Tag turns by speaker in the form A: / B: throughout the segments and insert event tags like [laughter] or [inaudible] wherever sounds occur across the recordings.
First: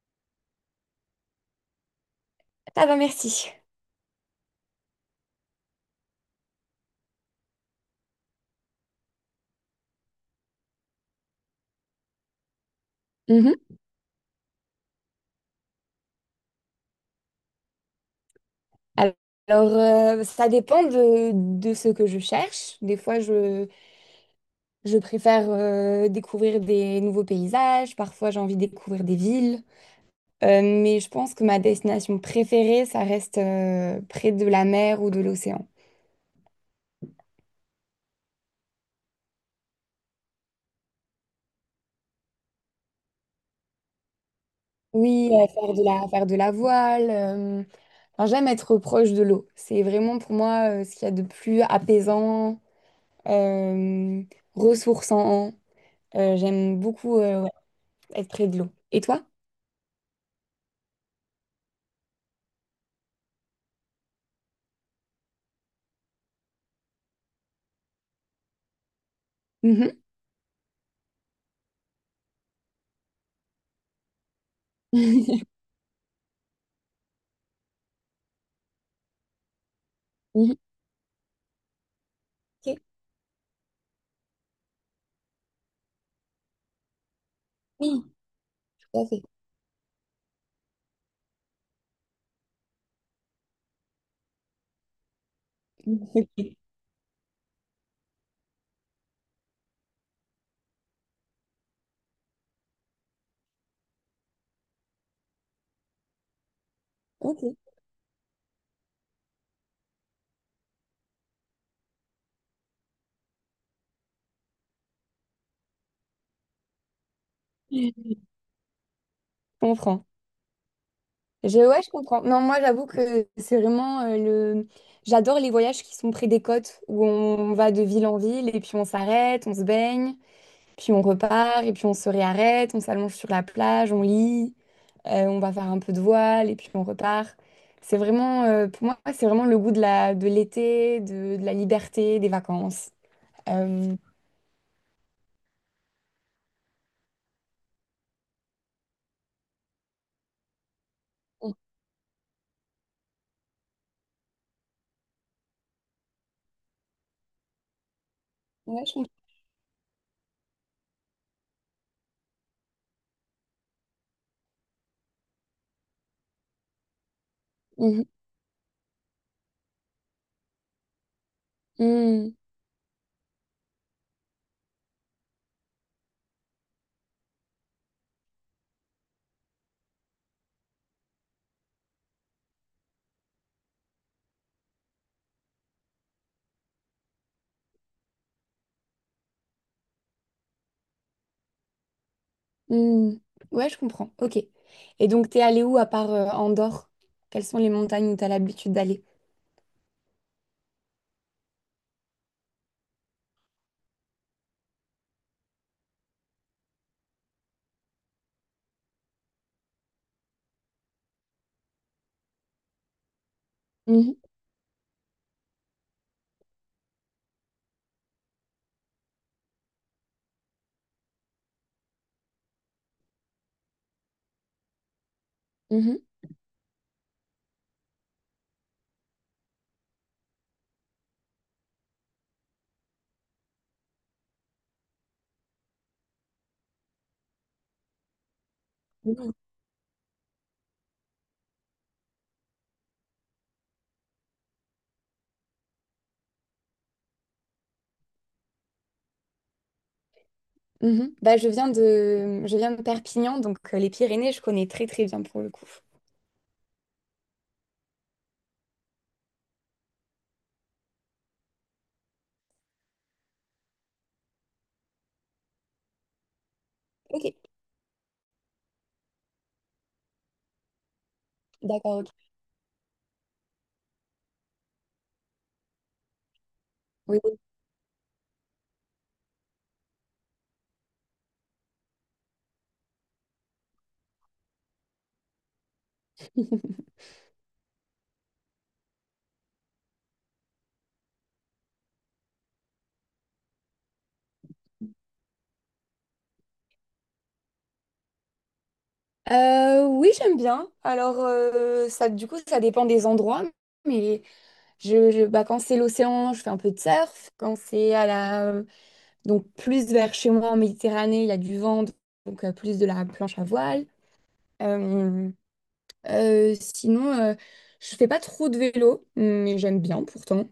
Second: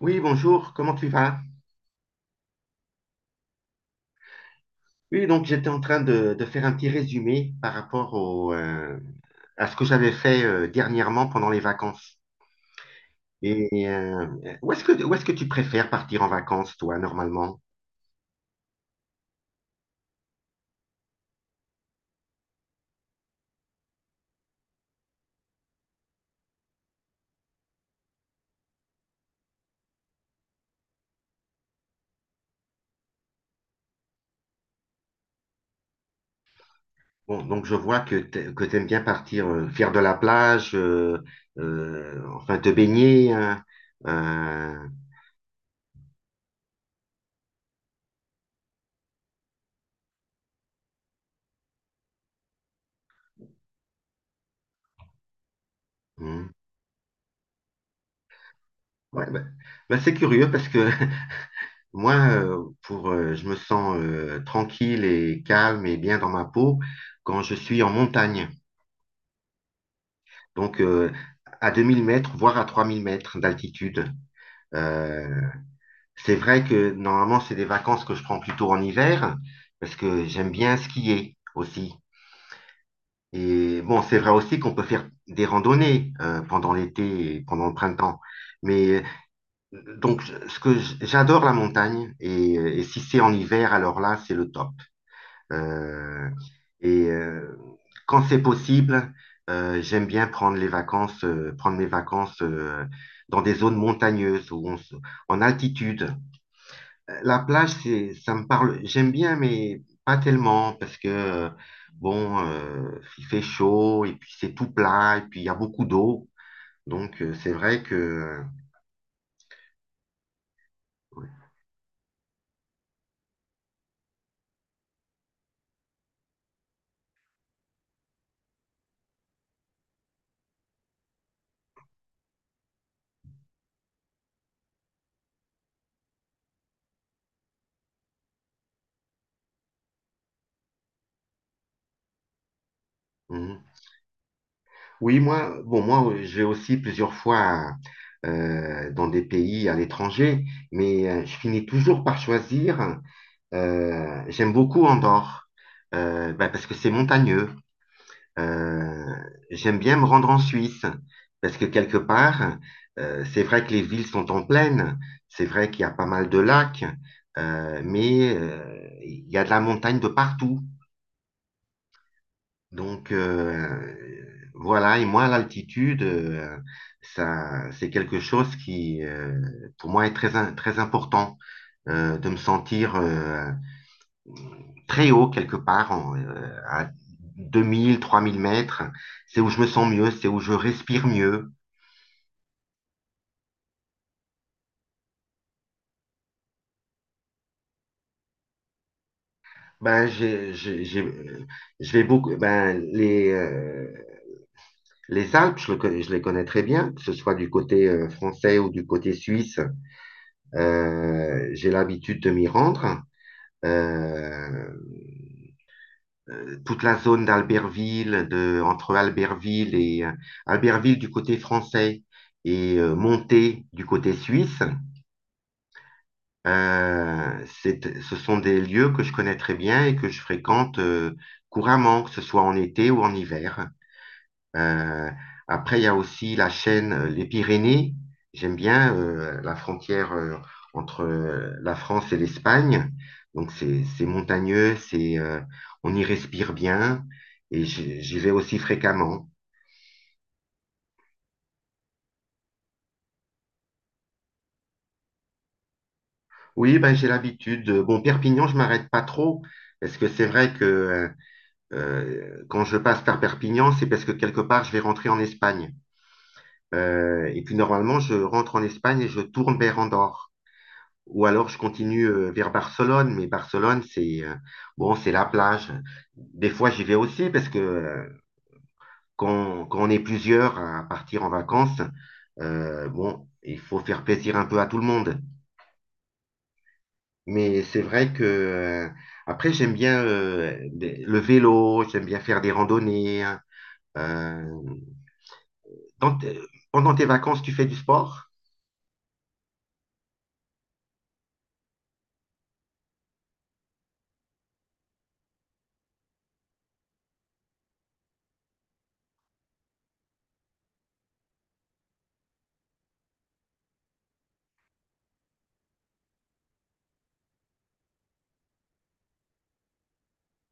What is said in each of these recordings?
A: Oui, bonjour, comment tu vas?
B: Ah bah merci.
A: Oui, donc j'étais en train de faire un petit résumé par rapport au, à ce que j'avais fait dernièrement pendant les vacances.
B: Mhm.
A: Et euh, où est-ce que tu préfères partir en vacances, toi, normalement?
B: Alors, ça dépend de ce que je cherche. Des fois, je préfère découvrir des nouveaux paysages. Parfois, j'ai envie de découvrir des villes. Mais je pense que ma destination préférée, ça reste près de la mer ou de l'océan.
A: Bon, donc je vois que tu que t'aimes bien partir faire de la plage, enfin te baigner, hein. euh,
B: Oui, faire de la voile. Enfin, j'aime être proche de l'eau. C'est vraiment pour moi ce qu'il y a de plus apaisant, euh, ressourçant.
A: hmm.
B: J'aime beaucoup. Ouais, être près de l'eau. Et toi?
A: Ouais, bah, bah, c'est curieux parce que [laughs] Moi, je me sens tranquille et calme et bien dans ma peau quand je suis en montagne.
B: Mhm.
A: Donc, à 2000 mètres, voire à 3000 mètres d'altitude. Euh,
B: [laughs]
A: c'est vrai que normalement, c'est des vacances que je prends plutôt en hiver parce que j'aime
B: Mhm.
A: bien skier aussi.
B: Ok.
A: Et bon, c'est vrai aussi qu'on peut faire des randonnées pendant l'été et pendant le
B: Oui,
A: printemps.
B: tout
A: Mais
B: à fait.
A: J'adore la montagne et si c'est en hiver, alors là, c'est le top. Euh,
B: [laughs]
A: et euh, Quand c'est possible, j'aime bien prendre mes vacances dans des zones montagneuses en altitude. La
B: Ok. Ok.
A: plage, ça me parle. J'aime bien, mais pas tellement parce que bon, il fait chaud et puis c'est tout plat et puis il y a beaucoup d'eau. Donc c'est vrai
B: Je
A: que
B: comprends. Je, ouais, je comprends. Non, moi, j'avoue que c'est vraiment le. J'adore les voyages qui sont près des côtes, où on va de ville en ville et puis on s'arrête, on se baigne, puis on repart et puis on se réarrête, on s'allonge sur la plage, on lit, on va faire un peu de voile et puis on repart. C'est vraiment, pour moi, c'est vraiment le goût de de l'été, de la liberté, des vacances.
A: euh,
B: Euh,
A: oui, moi, bon, moi, je vais aussi plusieurs fois dans des pays à l'étranger, mais je finis toujours par choisir. J'aime beaucoup Andorre, bah, parce que c'est montagneux.
B: ouais, je
A: Euh, J'aime bien me rendre en Suisse, parce que quelque part, c'est vrai que les villes sont en plaine, c'est vrai qu'il y a pas mal de lacs,
B: Mhm.
A: mais il y a de la montagne de partout.
B: Mhm.
A: Donc voilà, et moi, l'altitude, ça, c'est quelque chose qui, pour moi, est très important de me sentir très haut quelque part, à 2000, 3000 mètres. C'est où je me sens mieux, c'est où je respire mieux.
B: Mhm. Ouais, je comprends. Ok. Et donc, t'es allé où à part Andorre? Quelles sont les montagnes où t'as l'habitude d'aller?
A: Ben, je vais beaucoup, ben, les Alpes, je les connais très bien, que ce soit du côté français ou du côté suisse. J'ai l'habitude de m'y rendre.
B: Mhm.
A: euh, Toute la zone d'Albertville, entre Albertville et Albertville du côté français et Monté du côté suisse.
B: Mhm.
A: Ce sont des lieux que je connais très bien et que je fréquente couramment, que ce soit en été ou en hiver. Euh, Après, il y a aussi la chaîne Les Pyrénées. J'aime bien
B: Mhm.
A: la frontière entre la France et l'Espagne. Donc, c'est montagneux, c'est on y respire bien et j'y vais aussi fréquemment.
B: Mhm. Bah, je viens de Perpignan, donc les Pyrénées, je connais très très bien pour le coup.
A: Oui, ben, j'ai l'habitude. Bon, Perpignan, je m'arrête pas trop parce que c'est vrai que quand je passe par Perpignan, c'est parce que quelque part, je vais rentrer en Espagne.
B: Ok,
A: Et puis, normalement, je rentre en Espagne et je tourne vers Andorre. Ou alors je
B: d'accord,
A: continue
B: ok.
A: vers Barcelone, mais Barcelone, c'est bon, c'est la plage. Des fois, j'y vais
B: Oui,
A: aussi
B: oui,
A: parce que quand on est plusieurs à partir en vacances, bon, il faut faire plaisir un peu à tout le monde. Mais c'est vrai que après, j'aime bien le vélo, j'aime bien faire des randonnées, hein. Euh, dans tes- Pendant tes vacances, tu fais du sport?
B: Oui, j'aime bien. Alors, ça, du coup, ça dépend des endroits. Mais bah, quand c'est l'océan, je fais un peu de surf. Quand c'est à la donc plus vers chez moi en Méditerranée, il y a du vent, donc plus de la planche à voile. Euh, Sinon, je fais pas trop de vélo, mais j'aime bien pourtant.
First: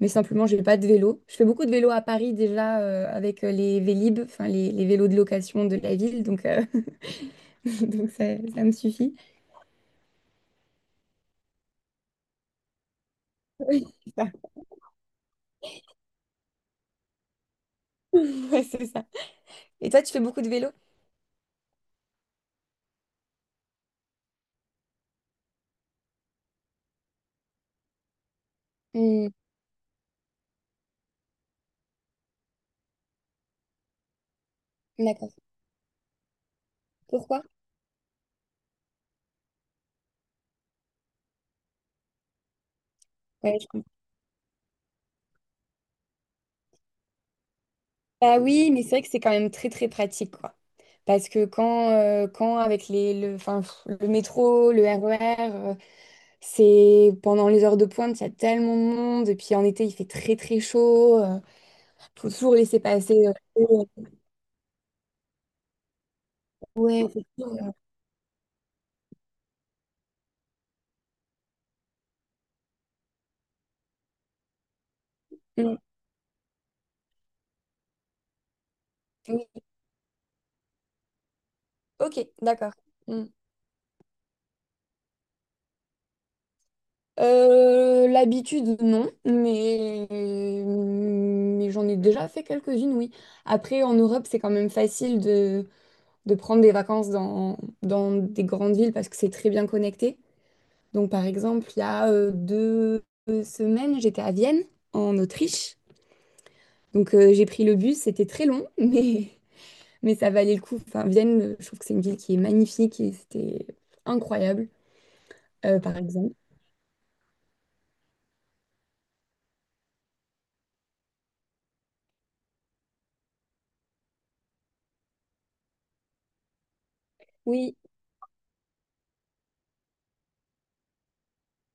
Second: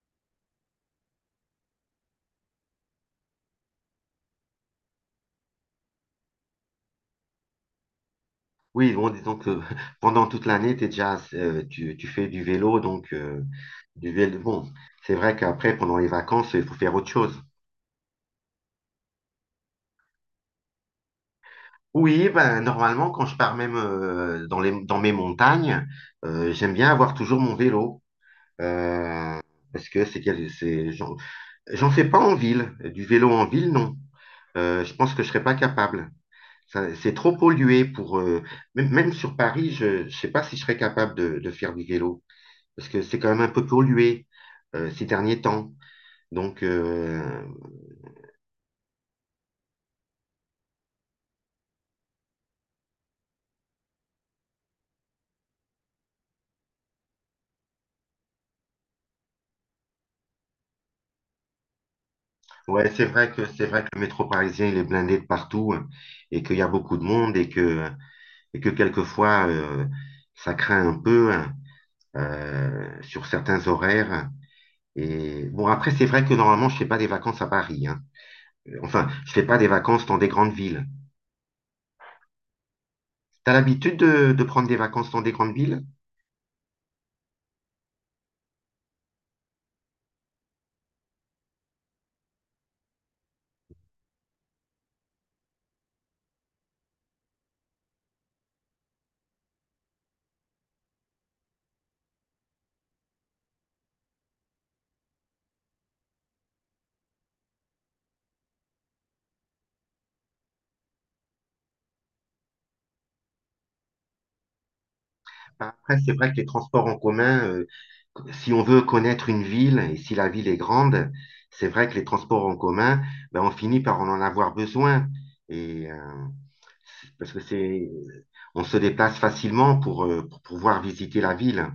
B: Mais simplement, j'ai pas de vélo. Je fais beaucoup de vélo à Paris déjà avec les Vélib, enfin les vélos de location de la ville, donc, [laughs] donc ça me
A: Oui, bon,
B: suffit.
A: disons
B: [laughs]
A: que [laughs] pendant toute l'année, t'es déjà, tu fais du vélo, donc
B: Oui,
A: du
B: c'est ça.
A: vélo. Bon, c'est vrai qu'après, pendant les vacances, il faut faire autre chose.
B: Ouais, c'est ça. Et toi, tu fais beaucoup de vélo?
A: Oui, ben, normalement, quand je pars même dans mes montagnes, j'aime bien avoir toujours mon vélo.
B: Hmm,
A: Euh, Parce que c'est, quel- c'est, j'en, j'en fais pas en ville. Du vélo en ville, non. Je pense que je
B: d'accord.
A: serais pas capable. C'est trop
B: Pourquoi?
A: pollué pour. Même, même sur Paris, je ne sais pas si je serais capable de faire du vélo. Parce que c'est quand même un
B: Ouais,
A: peu
B: je
A: pollué ces derniers temps. Donc,
B: bah oui, mais c'est vrai que c'est quand même très très pratique, quoi. Parce que quand, quand avec enfin, pff, le métro, le RER, c'est pendant les heures de pointe, il y a tellement de monde. Et puis en été, il fait très très chaud. Faut toujours laisser
A: ouais, c'est
B: passer.
A: vrai que c'est vrai que le
B: Euh,
A: métro parisien il est blindé de partout, hein, et qu'il y a beaucoup de
B: ouais, faut
A: monde et
B: toujours,
A: que et que quelquefois ça craint un peu, hein, sur certains horaires. Et bon,
B: mm,
A: après c'est vrai que normalement je fais pas des vacances à Paris, hein. Enfin, je fais pas
B: oui.
A: des vacances dans des grandes villes.
B: Ok, d'accord. Mm.
A: T'as l'habitude de prendre des vacances dans des grandes villes?
B: L'habitude, non, mais j'en ai déjà fait quelques-unes, oui. Après, en Europe, c'est quand même facile de prendre des vacances dans, dans des grandes villes parce que c'est très bien connecté. Donc, par exemple, il y a 2 semaines, j'étais à Vienne, en Autriche. Donc, j'ai pris le bus, c'était très long, [laughs] mais ça valait le coup. Enfin, Vienne, je trouve que c'est une ville qui est magnifique et c'était incroyable,
A: Bah,
B: par
A: après, c'est vrai
B: exemple.
A: que les transports en commun, si on veut connaître une ville et si la ville est grande, c'est vrai que les transports en commun, ben, on finit par en avoir besoin. Et euh, Parce que
B: Oui,
A: on se déplace facilement pour pouvoir visiter la ville.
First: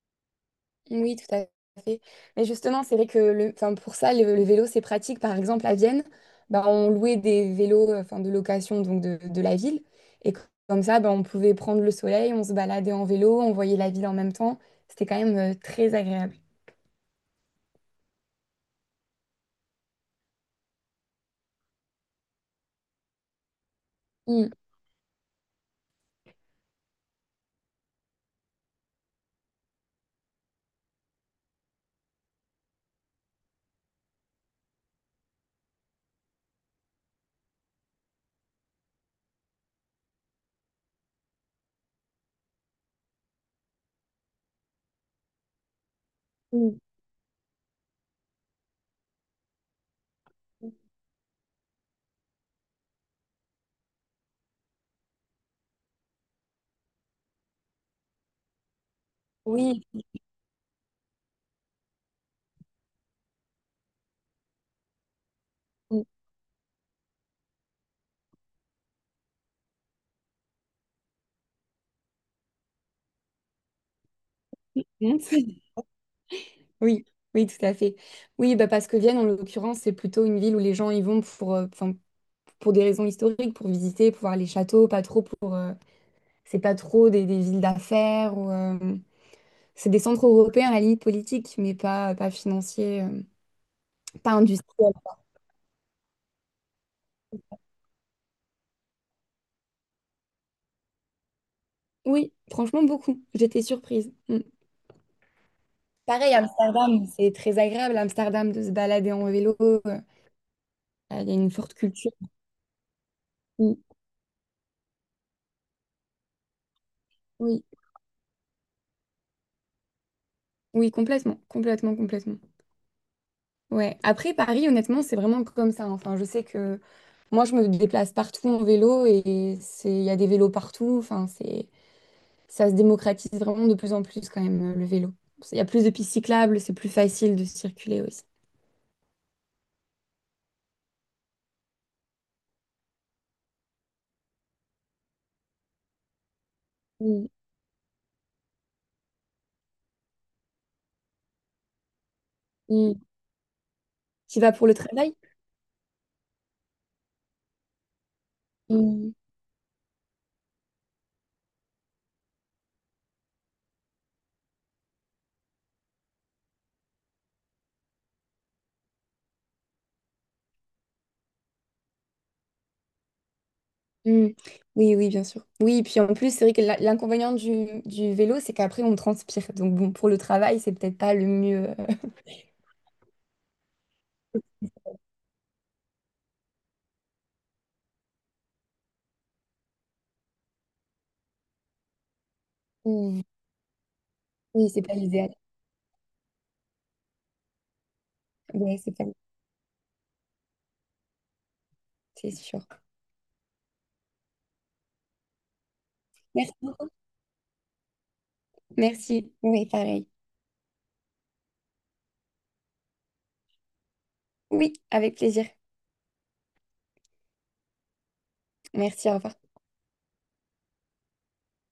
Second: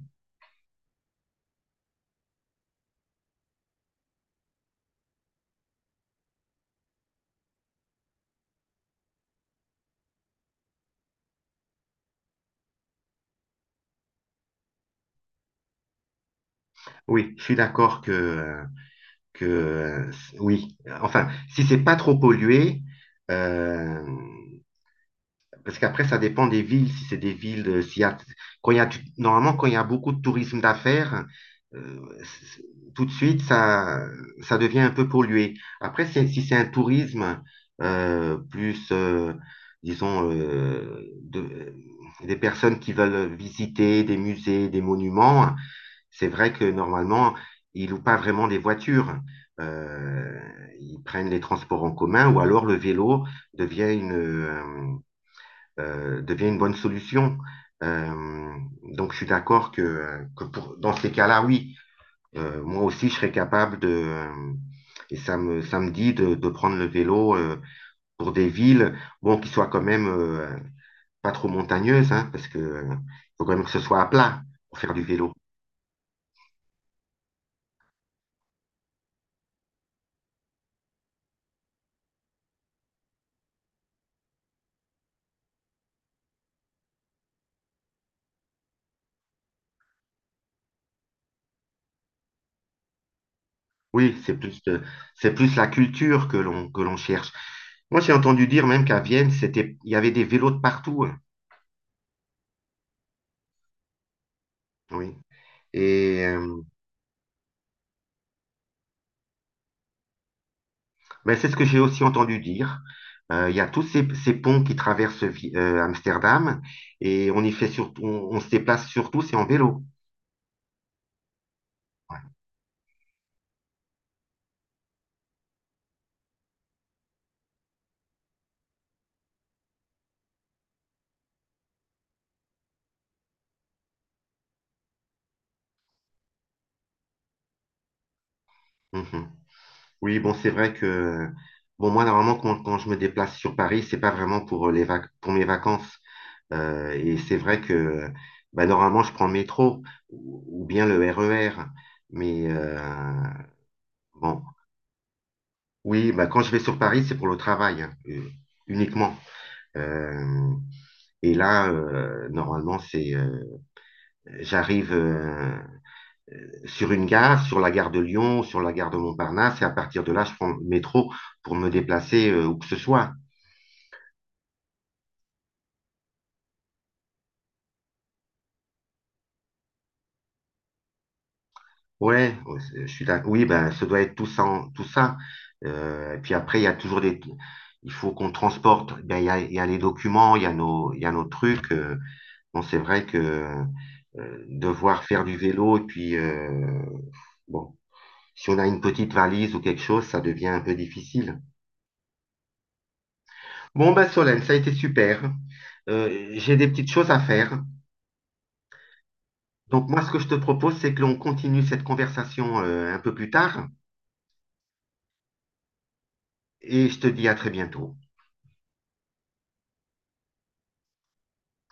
B: oui, tout à fait. Mais justement, c'est vrai que le, enfin, pour ça, le vélo, c'est pratique. Par exemple, à Vienne, ben, on louait des vélos enfin, de location donc de la ville. Et comme ça, ben, on pouvait prendre le soleil, on se baladait en vélo, on voyait la ville en même temps. C'était quand même très agréable.
A: Oui, je suis d'accord que oui, enfin, si c'est pas trop pollué. euh,
B: Mm.
A: Parce qu'après, ça dépend des villes. Si c'est des villes, s'il y a, quand il y a du- normalement, quand il y a beaucoup de tourisme d'affaires, euh, c- tout de suite, ça devient un peu pollué. Après, si c'est un tourisme plus, disons, des personnes qui veulent visiter des musées, des monuments, c'est vrai que
B: Mm.
A: normalement, ils louent pas vraiment des voitures. Euh, Ils prennent les transports en commun ou alors le vélo devient une, euh, devient une bonne solution. Euh, donc, je suis d'accord
B: Oui,
A: que dans ces cas-là, oui, moi aussi, je serais capable et ça me dit de prendre le vélo pour des villes, bon, qui soient quand même pas trop montagneuses, hein, parce que faut quand même que ce soit à plat pour faire du
B: mm.
A: vélo.
B: [laughs] Oui, oui, tout à fait. Oui, bah parce que Vienne, en l'occurrence, c'est plutôt une ville où les gens y vont pour, 'fin, pour des raisons historiques, pour visiter, pour voir les châteaux, pas trop pour. C'est pas trop des villes d'affaires ou. C'est des centres européens à la limite politique, mais pas, pas financiers,
A: Oui,
B: pas industriels.
A: c'est plus la culture que l'on cherche. Moi, j'ai entendu dire même qu'à Vienne, il y avait des vélos de partout, hein.
B: Oui, franchement, beaucoup. J'étais surprise. Mm.
A: Oui. Et,
B: Pareil,
A: euh,
B: Amsterdam, c'est très agréable, Amsterdam, de se balader en vélo. Il y
A: Mais
B: a
A: c'est
B: une
A: ce que
B: forte
A: j'ai aussi
B: culture.
A: entendu dire. Il y a
B: Oui,
A: tous ces ponts qui traversent Amsterdam et
B: oui,
A: on se déplace surtout, c'est en vélo.
B: oui, complètement, complètement, complètement. Ouais. Après, Paris, honnêtement, c'est vraiment comme ça. Enfin, je sais que moi, je me déplace partout en vélo et c'est, il y a des vélos partout. Enfin, c'est, ça se démocratise vraiment de plus en plus quand même, le vélo. Il y a plus de pistes cyclables, c'est plus facile de circuler aussi.
A: Mhm. Oui, bon, c'est vrai que, bon, moi, normalement, quand je me déplace sur Paris, c'est pas vraiment pour mes vacances. Et
B: Mm,
A: c'est vrai que, bah, normalement, je prends le métro ou bien le RER. Mais,
B: mm. Tu
A: bon,
B: vas pour le travail?
A: oui, bah, quand je vais sur Paris, c'est pour le travail, hein,
B: Mm,
A: uniquement. Euh, Et là, normalement, c'est j'arrive sur une gare, sur la gare de Lyon, sur la gare de Montparnasse, et à partir de là, je prends le métro pour me déplacer où que ce soit.
B: mm. Oui, oui, bien sûr. Oui, puis en plus, c'est vrai que la- l'inconvénient du vélo, c'est qu'après, on transpire. Donc, bon, pour le travail, c'est peut-être pas le mieux.
A: Ouais, ouais, oui, ben, ça doit être tout ça. Tout ça. Et puis après, il y a toujours des. Il faut qu'on transporte. Ben, il y a les documents, il y a nos trucs. Bon, c'est vrai
B: Mm.
A: que
B: Oui, c'est pas
A: devoir faire
B: l'idéal.
A: du vélo, bon, si on a
B: Oui,
A: une
B: c'est pas...
A: petite valise ou quelque chose, ça devient un peu difficile.
B: c'est sûr.
A: Bon, ben Solène, ça a été super.
B: Merci
A: J'ai des petites
B: beaucoup.
A: choses à faire.
B: Merci. Oui,
A: Donc moi,
B: pareil.
A: ce que je te propose, c'est que l'on continue cette conversation un peu plus tard
B: Oui, avec plaisir.
A: et je te dis à très bientôt.
B: Merci, au revoir.